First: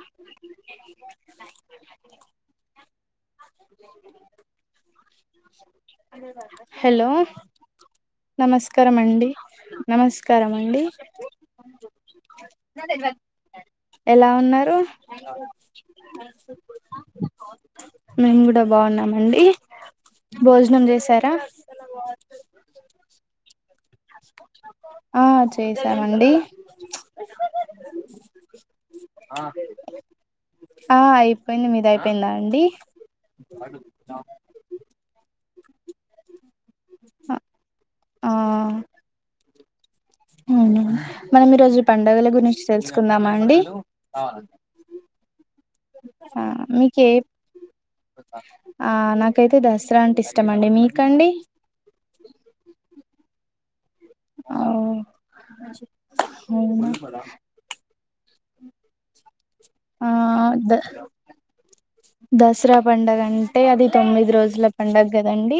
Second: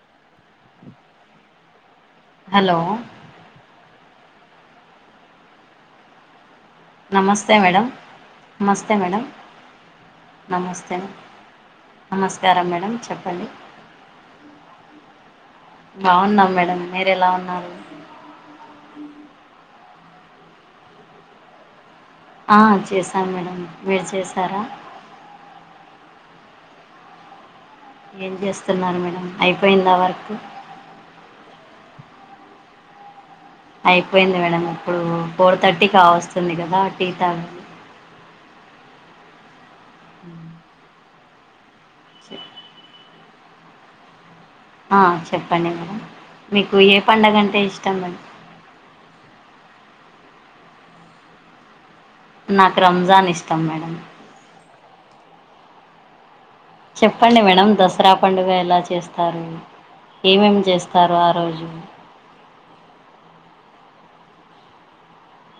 ఆ హలో ఆయన ఎవరు సార్ నమస్తే మేడమ్ నమస్కారం అండి నమస్కారం అండి నమస్తే నమస్కారం మేడం చెప్పండి ఎలా ఉన్నార్ రు బాగున్నాం మేడం మీరు ఎలా ఉన్నారు మేం కూడా బాగున్నామండి భోజనం చేసారా ఆ చేసాను మేడం మీరు చేశారా ఆ చేసామండి ఏం చేస్తున్నారు మేడం అయిపోయింది ఆ వర్క్ ఆ అయిపోయింది మీది అయిపోయిందా అండి అయిపోయింది మేడం ఇప్పుడు ఫోర్ థర్టీ కావస్తుంది కదా టీ తాగాలి ఆ అవునా మనం ఈ రోజు పండుగల గురించి తెలుసుకుందామా అండి ఆ చెప్పండి మేడం ఆ మీకు ఏ మీకే పండుగ అంటే ఇష్టం కైతే దసరా అంటే ఇష్టమండి మీకండి నాకు రంజాన్ ఇష్టం మేడం అవు చెప్పండి మేడం దసరా పం పండుగ ఎలా చేస్తారు ఆ ఏమేమి ద చేస్తారు ఆ రోజు దసరా పండుగ అంటే అది తొమ్మిది రోజుల పండుగ కదండి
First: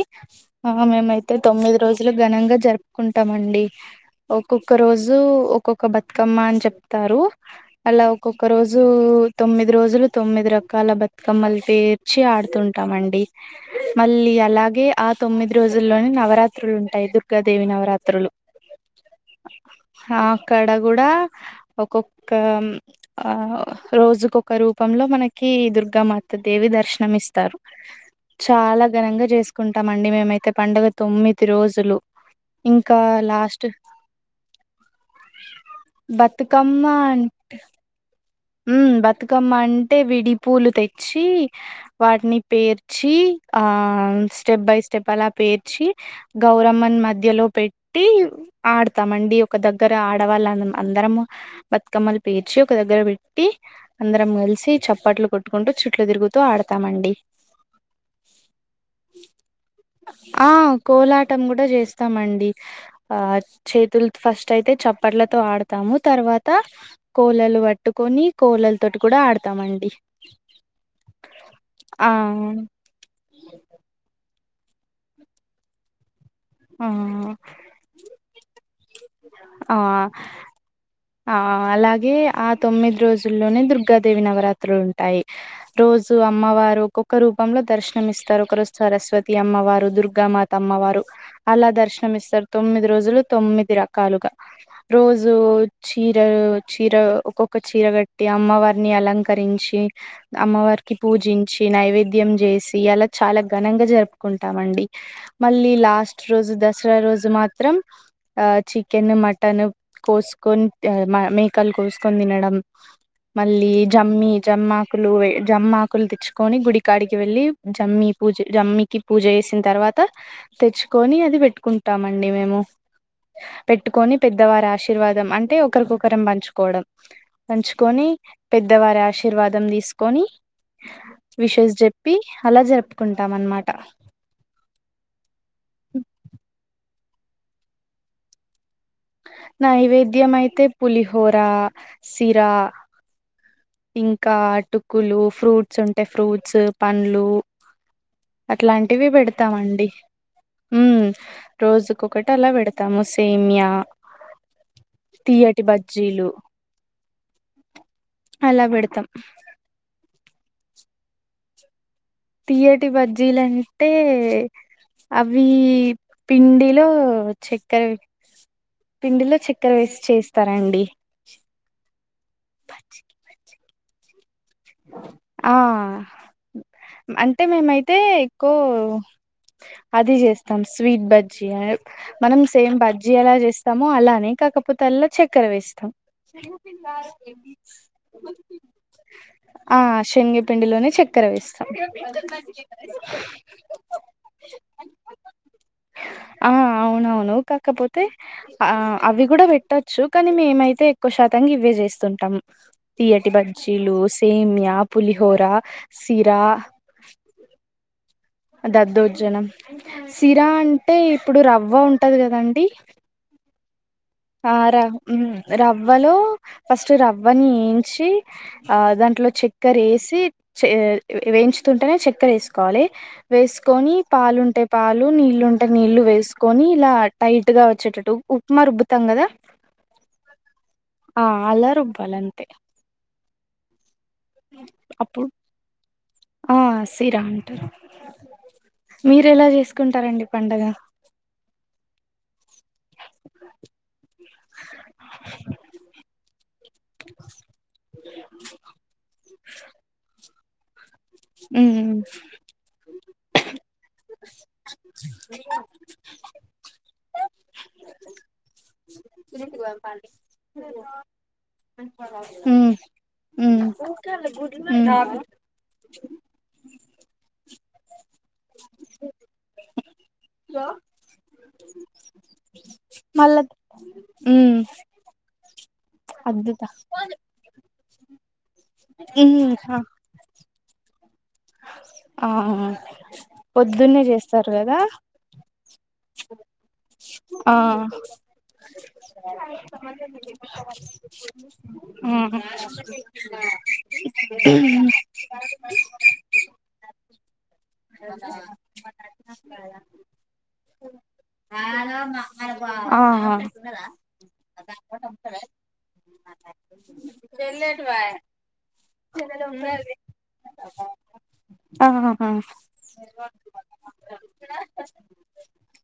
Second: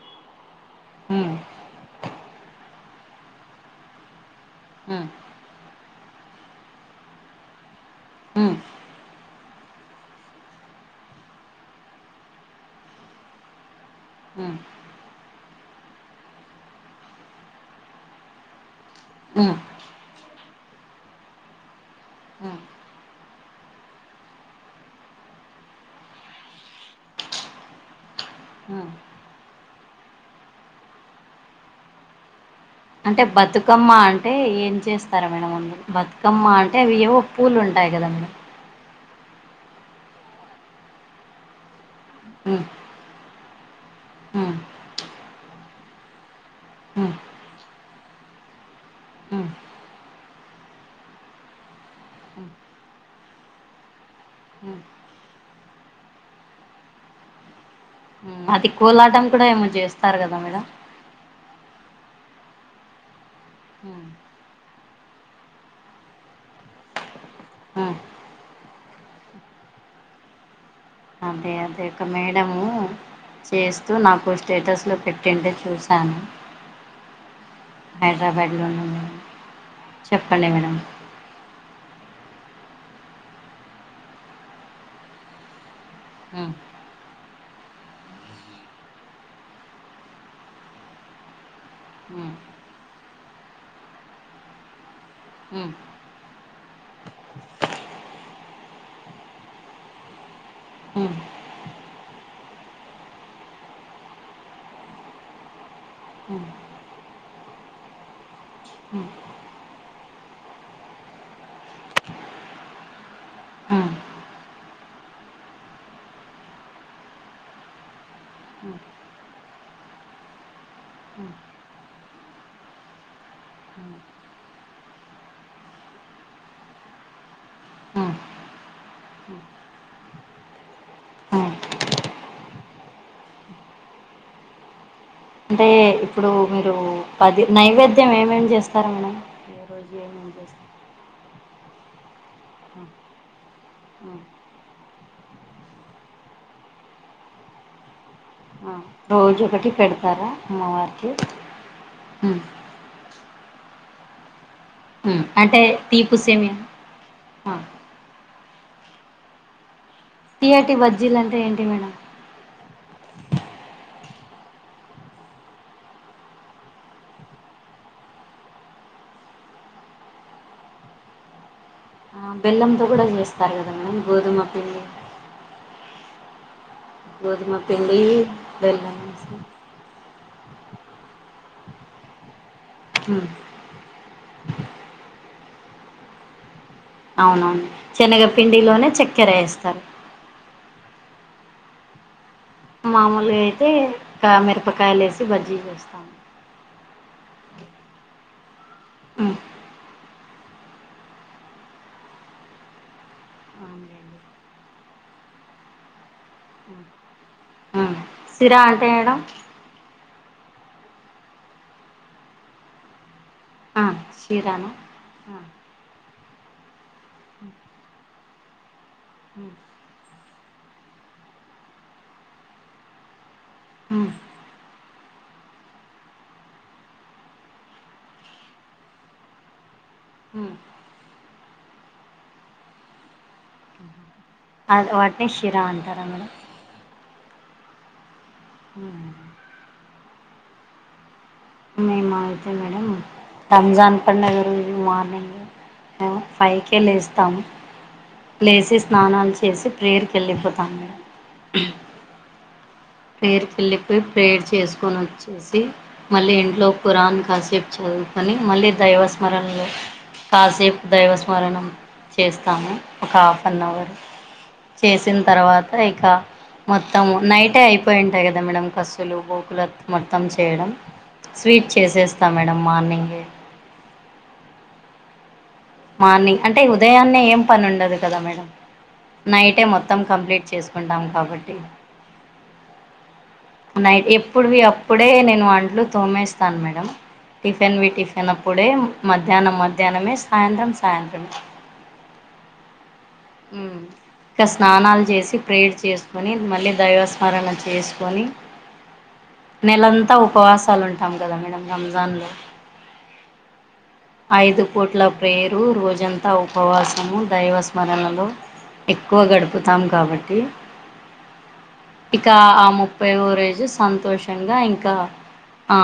ఆ ఉమ్ మేమైతే తొమ్మిది రోజులు ఘనంగా జరుపుకుంటామండి ఒక్కొక్క హ్మ్. రోజు ఒక్కొక్క బతుకమ్మ అని చెప్తారు అలా ఒక్కొక్క హ్మ్. రోజు తొమ్మిది రోజులు తొమ్మిది రకాల బ కమ్మలు పేర్చి ఆడుతుంటామండి మళ్ళీ హ్మ్. అలాగే ఆ తొమ్మిది రోజుల్లోనే నవరాత్రులు ఉంటాయి దుర్గాదేవి నవరాత్రులు హ్మ్. హా అక్కడ కూడా ఒక్కొక్క హ్మ్. ఆ రోజుకోక రూపంలో మనకి దుర్గ కా మత్త దేవి దర్శనం ఇస్తారు చాలా హ్మ్. ఘనంగా చేసుకుంటామండి మేమైతే పండుగ తొమ్మిది రోజులు ఇంకా అంటే లాస్ట్ బతుకమ్మ అంటే ఏం చేస్తారా మేడం బతుకమ్మ అంటే అవి ఏవో పూలు ఉంటాయి యి కదా మ [unintelligible] ఉం బతుకమ్మ అంటే విడిపూలు తెచ్చి వాటిని హ్మ్. పేర్చి ఆ హ్మ్. స్టెప్ బై స్టెప్ అలా పేర్చి గౌరమ్మని హ్మ్. మధ్యలో పెట్టి ఆడతామండి హ్మ్. ఒక దగ్గర ఆడవాళ్ళ అందరము బతుకమ్మలు హ్మ్. పేర్చి ఒక దగ్గర పెట్టీ పెట్టి అందరం కలిసి హ్మ్. చప్పట్లు కొట్టుకుంటూ చుట్లు తిరుగుతూ ఆడతామండి అది కోలాటం కూడా ఏమో చేస్తారు కదా మేడం కోలాటం కూడా చేస్తామండి ఆ హ్మ్. చేతులు ఫస్ట్ అయితే చప్పట్లతో ఆడతాము తర్వాత తర్వాత కోళలు హ్మ్. పట్టుకొని కోలల తోటి కూడా ఆడతామండి అదక ఆ! మేడము చేస్తూ నాకు స్టేటస్లు పెట్టింటే చూశాను ఆ హైదరాబాద్లో ఉ ఆ చెప్పండి మేడం ఆ అలాగే ఆ తొమ్మిది రోజుల్లోనే దుర్గాదేవి నవరాత్రులు ఉంటాయి రోజు హ్మ్. అమ్మవారు ఒక్కొక్క రూ పంలో దర్శనం ఇస్తారు ఒక రోజు సరస్వతి అమ్మవారు దుర్గా మాత అమ్మవారు అలా హ్మ్. దర్శనంమిస్తారు తొమ్మిది రోజులు తొమ్మిది రకాలుగా రోజు హ్మ్. చీరలు చీర ఒక్కొక్క చీర కట్టి అమ్మవారిని అలంకరించి హ్మ్. అమ్మవారి హ్మ్. పూజించి నైవేద్యం చేసి అలా చాలా ఘనంగా జరుపుకుంటా మండి మళ్ళీ లాస్ట్ హ్మ్. రోజు దసరా రోజు మాత్రం ఆ హ్మ్. చికెన్ మటన్ కోసుకొని మా మేకలు కోసుకొని తినడం మళ్ళీ హ్మ్. జమ్మి జమ్మాకులు జమ్మాకులు తెచ్చుకొని గుడికాడికి వెళ్లి జమ్మి పూజ హ్మ్. జమ్మికి పూజ చేసిన తర్వాత తెచ్చుకొని హ్మ్. అది పెట్టుకుంటామండి. మేము పెట్టుకొని పెద్దవారి ఆశీర్వాదం అంటే ఒకరికొకరం పంచుకోవడం ఆ పంచుకొని పెద్దవారి ఆశీర్వాదం తీసుకొని ఆ విషేస్ చెప్పి అలా జరుపుకుంటాం అన్నమాట అంటే ఇప్పుడు మీరు పది నైవేద్యం ఏమేమి చేస్తారా మేడం రోజు ఏమేమి ఏమైతే చేస్తారు పులిహోర సిరా ఆ ఇంకా ఆ, అటుకులు ఫ్రూట్స్ ఉంటే ఫ్రూట్స్ పండ్లు అట్లా ఆ. టివి రోజు ఒకటి పెడతామండి పెడతారా మ్మ్ అమ్మవారికి రోజుకు ఒకటి ఉమ్ అలా పెడతాము సే మ్యా మ్ అంటే తీపు సేమ్యా అ అలా బెడతాం. తియ్యటి బజ్జీలంటే ఏంటి మేడం తీయ్యటి బజ్జీలంటే అవి పిండిలో చెక్కర పిండిలో చెక్కర వేసి చేస్తారాండి. ఆ బెల్లంతో కూడా చేస్తారు కదా మేమ్ గోధుమ పి ఆ అంటే గోధుమ మేమైతే పిండి ఎక్కువ బెల్లం వేసి అది చేస్తాం స్వీట్ బజ్ చీయ మనం సేమ్ బజ్జి ఉమ్ ఎలా చేస్తామో అలానే కాకపోతే అల్ల చ క్కర వేస్తాం. అవునవును చనగ పిండిలోనే చక్కెర ఎస్ ఆ సిన్ని పిండిలోనే చెక్కెర వేస్తాం. మామూలుగా అయితే క మిరపకాయలు ఎసి బజ్జీ చేస్తాం ఆ అవునవును కాకపోతే ఆ అవి ఉమ్ కూడా పెట్టొచ్చు. కాని మేమైతే ఎక్కువ శాతంగా గివే చేస్తుంటాం తీయ్యటి బజ్జీలు అవునులేండి సేమ్యా పులిహోరా సిరా ఆ ఆ, సిరా అంటే మేడం దద్దోజనం సిరా అంటే ఇప్పుడు రవ్వ ఉంటది కదండి ఆ ఆ షీరానా ర మ్ ఆ రవ్వలో ఫస్ట్ రవ్వని ఎయించి ఆ దాంట్లో ఉమ్ చక్కెర వేసి ఎయించుతుంటేనే చెక్కెర వేసుకోవాలి. వేస్కొని ఉమ్ పాలుంటే పాలు నీళ్ళలుంటే నీళ్లు వేసుకొని ఇలా టైట్గా వచ్చేటట్టు ఉప్పు ఉప్మా రుబ్బుతాం కదా ఉమ్ ఆ అలా రుబ్బాలంతే అ వాటినే శిరా అంటారా మేడం తీరా అంటారు ఉమ్. మీరు ఎలా చేసుకుంటారండి పండగ మేము అయితే మేడం రంజాన్ పండుగ రోజు మార్నింగ్ మేము ఫైవ్కేే లేస్తాము లేచి స్నానాలు చేసి ప్రేయర్కి ఎళ్ళిపోతా అవును మేడం ఉమ్ పెర్కి వెళ్ళిపోయి ప్రేయర్ చేసుకొని వచ్చేసి మళ్ళీ ఇంట్లో కురాన్ కాసేప్ చదువుకొని మళ్ళీ దైవస్మరణలో కాసేపు దైవస్మరణం చేస్తాము ఉమ్ ఒక హాఫ్ అన్ ఉమ్ అవర్ చేసిన్ తర్వాత ఇక మొత్తం నైటే అయిపోయింటాయి కదా మేడం కస్సులు గోకుల మొత్తం చేయడం స్వీట్ చేసేస్తా మేడం మార్నింగే మళ్ళా ఉమ్ మార్నింగ్ అంటే అద్దుతా ఉదయాన్నే ఏం పని ఉండదు కదా మేడం నైటే ఉమ్ మొత్తం కంప్లీట్ చేసుకో ఆ పొద్దున్నే చేస్తారు కదా ట్లు తోమ్మేస్తాను మేడం ఆ టిఫిన్ పెట్టేసినప్పుడే మధ్యాహ్నం మధ్యాహ్నమే సాయంత్రం సాయంత్రమే ఉ ఇంకా స్నానాలు చేసి ప్రేర్ చేస్కొని మళ్ళీ దైవస్మరణ చే చేస్కోని నెలంతా ఉపవాసాలు ఉంటాం కదా మేడం ఆహా రంజాన్ లో ఆహా ఐదు పూట్ల ప్రేరు రోజంతా ఉపవాసము దైవస్మరణలో ఎక్కువ గడుపుతాం కాబట్టి ఇకా బవరేజ్ సంతోషంగా ఇంకా ఆ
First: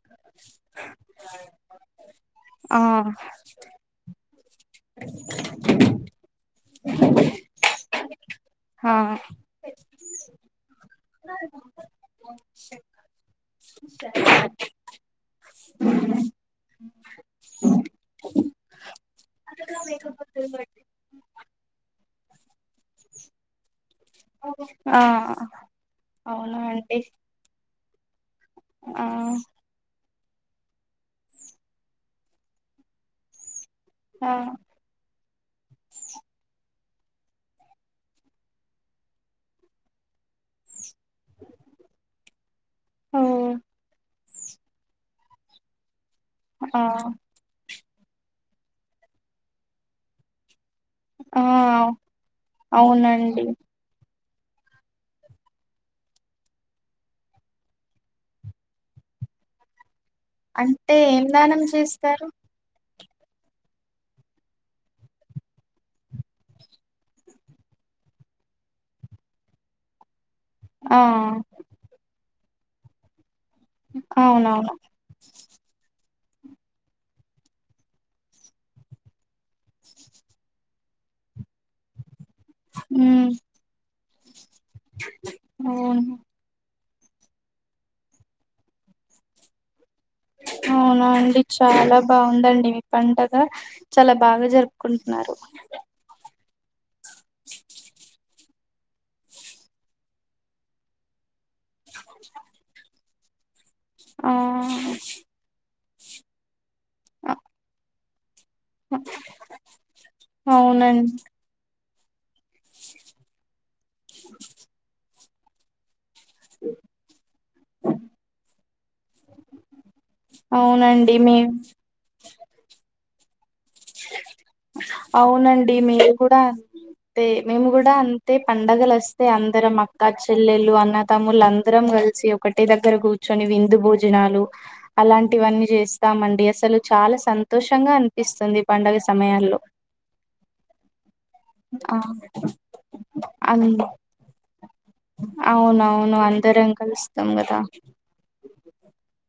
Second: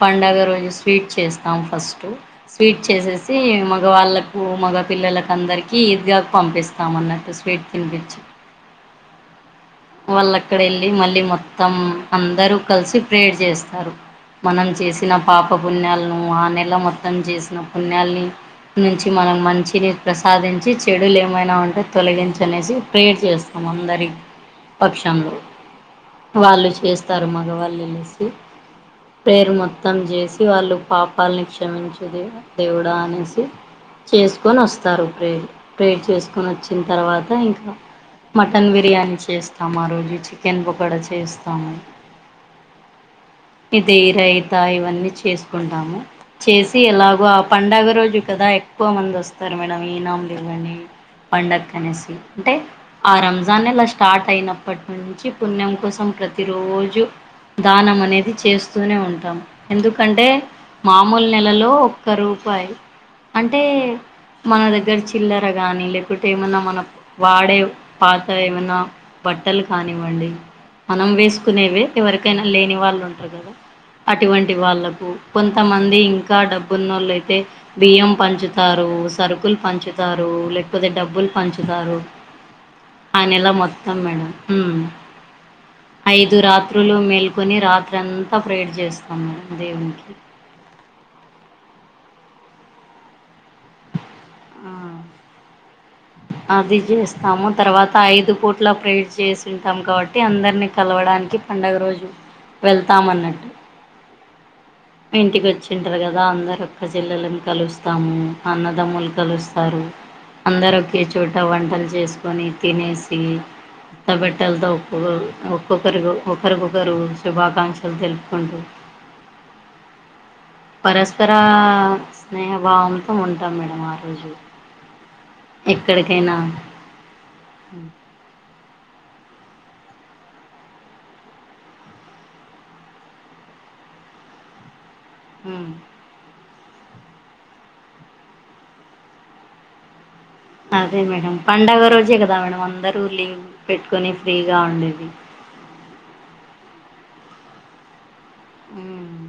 పండగ రోజు స్వీట్ చేస్తాం ఫస్టు స్వీట్ ఆ చేసేసి మగవా వాళ్ళకు మగ పిల్లలకు అందరికీ ఈద్గా పంపిస్తాము అన్నట్టు స్వీట్ తినిపిచ్చి ఆ వాళ్ళు అక్కడి మళ్ళీ మొత్తం అందరు కలిసి ప్రేర్ చేస్తారు. మనం చేసిన పాప పుణ్యాలను ఆ నెల మొత్తం చేసిన పుణ్యాల్ని నుంచి మనం మంచిని ప్రసాదించి చెడులు ఏమైనా ఉంటే తొలగి ంచనేసి ప్రేర్ చేస్తాం అందరికి ఆ పక్షంలో అవునా వాళ్ళే అండి చేస్తారు మగవాళ్ళె లేస్ ఆ పేరు మొత్తం చేసి ఇగ వాళ్ళు పాపాలని క్షమించు దేవ్ దేవుడా అనేసి ఆ చేసుకొని వస్తారు ప్రేర్ ప్రేర్ చేసుకొని వచ్చిన తర్వాత ఇంకా మటన్ బిర్యానీ చేస్తాం ఆ రోజు చికెన్ గూడా చే చేస్తాము ఓ ఇది రైత త ఇవన్నీ చేసుకుంటాము చేసి ఆ ఎలాగో ఆ పండగ గ రోజు కదా ఎక్కువ మంది వస్తారు మేడం ఈన్నామ్ లు ఇవ్వండి ఆ పండగ క్కనేసి అంటే ఆ అవునండి రంజాన్ లష్ స్టార్ట్ అయినప్పటి నుంచి పుణ్యం కోసం ప్రతిరోజు దానం అనేది చేస్తూనే ఉంటాం ఎందుక్ అంటే అంటే ఏం మామూలు దానం నెలలో ఒక్క చేస్తారు రూపాయి అంటే మన దగ్గర చిల్లర గాని లేకుంటే ఏమన్నా మన వాడే పాత ఏమన్నా బట్టలు కానివ్వండి ఆ మనం వేసుకునేవే ఎవరికైనా లేని వాళ్ళు ఉంటరు కదా అటువంటి అవునవును వాళ్ళకు కొంతమంది ఇంక ంకా డబ్బు ఉన్నోళ్ళు అయితే బియ్యం పంచుతారు సరుకులు పంచుతారు లేకపోతే డబ్బుల్ పంచుతారు ఆ ఉమ్ నెల మొత్తం మేడం మ్మ్ అవును ఐదు రా త్రులు మేల్కొని రాత్రంతా ప్రేర్ చేస్తామ్ దేవునికి అవునా అండి చాలా బాగుందండి మీ పండగ్ గ చాలా బాగా ఆ జరుపుకుంటున్నారు అది చేస్తాము తర్వాత ఐదు పూట్ ట్ల ప్రేర్ చేసి ఉంటాం కాబట్టి అందరినీ కలవడానికి పండుగ రోజు వెళ్ స్తామన్నట్టు ఆ ఇంటికొచ్చింటరు కదా అందరు అక్కజెల్లల్లను కలుస్తాము అన్నదమ్ములు కలుస్తారు అందరు అవునండి ఒకేచోట వంటలు చేస్ కొని తినేసి త్త బట్టలతో ఒక్కొక్కర్ ఒక్కొక్కరికి ఒకరికొకరు శుభాకాంక్షలు తెలుపుకుంటు అవునండి పరస్పర మీ స్నేహభావంతో ఉంటాం మేడం ఆ రోజు అవునండి మీరు ఎక్కడికైనా కూడా అంతే మేము కూడా అంతే పండగలు వస్తే అందరం అక్క చెల్లెళలు అన్న తమ్ములు అందరం కలిసి ఒకటే దగ్గర కూర్చొని విందు భోజనాలు అలాంటివన్నీ ఉమ్, చేస్తామండి అసలు చాలా సంతోషంగా అనిపిస్తుంది పండుగ సమయాల్లో అదే మేడం పండుగ ఆ రోజే కదా మేడం అందరు లీవ్ అన్ పెట్టుకొని ఫ్రీగా ఉండేది అవునవును అందరం కలుస్తాం కదా హ్మ్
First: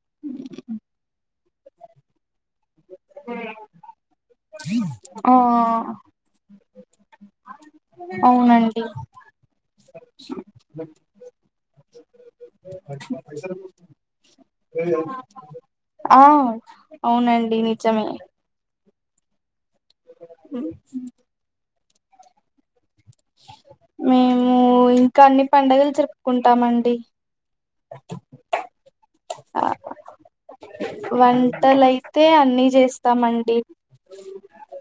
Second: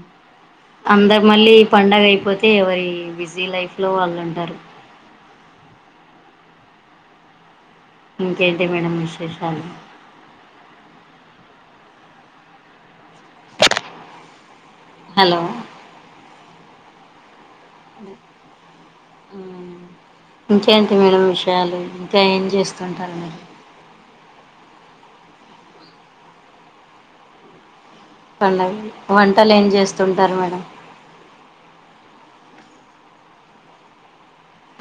అందరు మళ్ళీ పండగ అయిపోతు ఎవరి బిజీ లైఫ్లో వాళ్ళు ఉంటారు ఆ ఇంకేంటి అవునండి మేడం విశేషాలు హలో ఆ అవునండి నిజమే హ్మ్ ఇంకేంటి మేడం విషయాలు ఇంకా ఏం చేస్తుంటారు మీరు మేము ఇంకా అన్ని పండుగలు జరుపుకుంటామండి పండగ వంటలు ఏం చేస్తుంటారు మేడం వంటలుయితే అన్ని చే స్తామండి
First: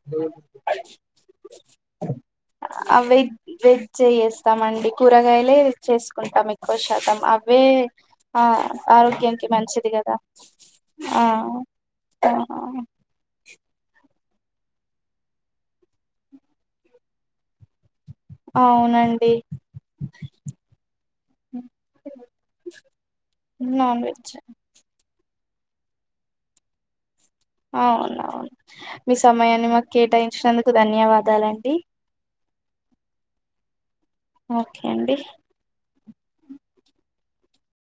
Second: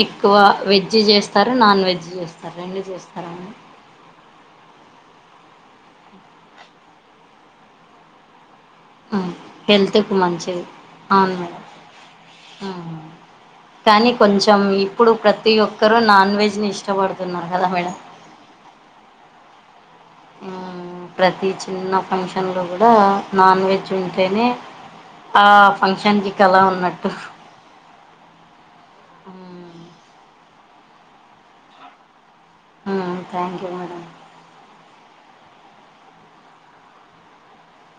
ఎక్కువ వెజ్ చేస్తారా నాన్ వెజ్ చేస్తారా రెండు చేస్తారా వెజ్ అండి వెజ్ చేస్తామండి కూరగాయలే చేసుకుంటాం ఎక్కువ శాతం అవే ఆ మేడం ఆరోగ్యానికి మంచిది కదా హెల్త్కు మంచిది ఆ అవును మేడం ఆ కానీ కొంచెం ఇప్పుడు ప్రతి ఒక్కరు నాన్ వెజ్ ని ఇష్టపడుతున్నారు కదా మేడం అవునండి ఆ ప్రతి చిన్న ఫంక్షన్లో కూడా నాన్ వెజ్ ఉంటేనే ఆ ఫంక్షన్ కి కళ ఉన్నట్టు అవునవును మీ సమయాన్ని మాకు కేటాయించినందుకు ధన్యవాదాలండి ఆ థ్యాంక్ యూ మేడం ఓకే అండి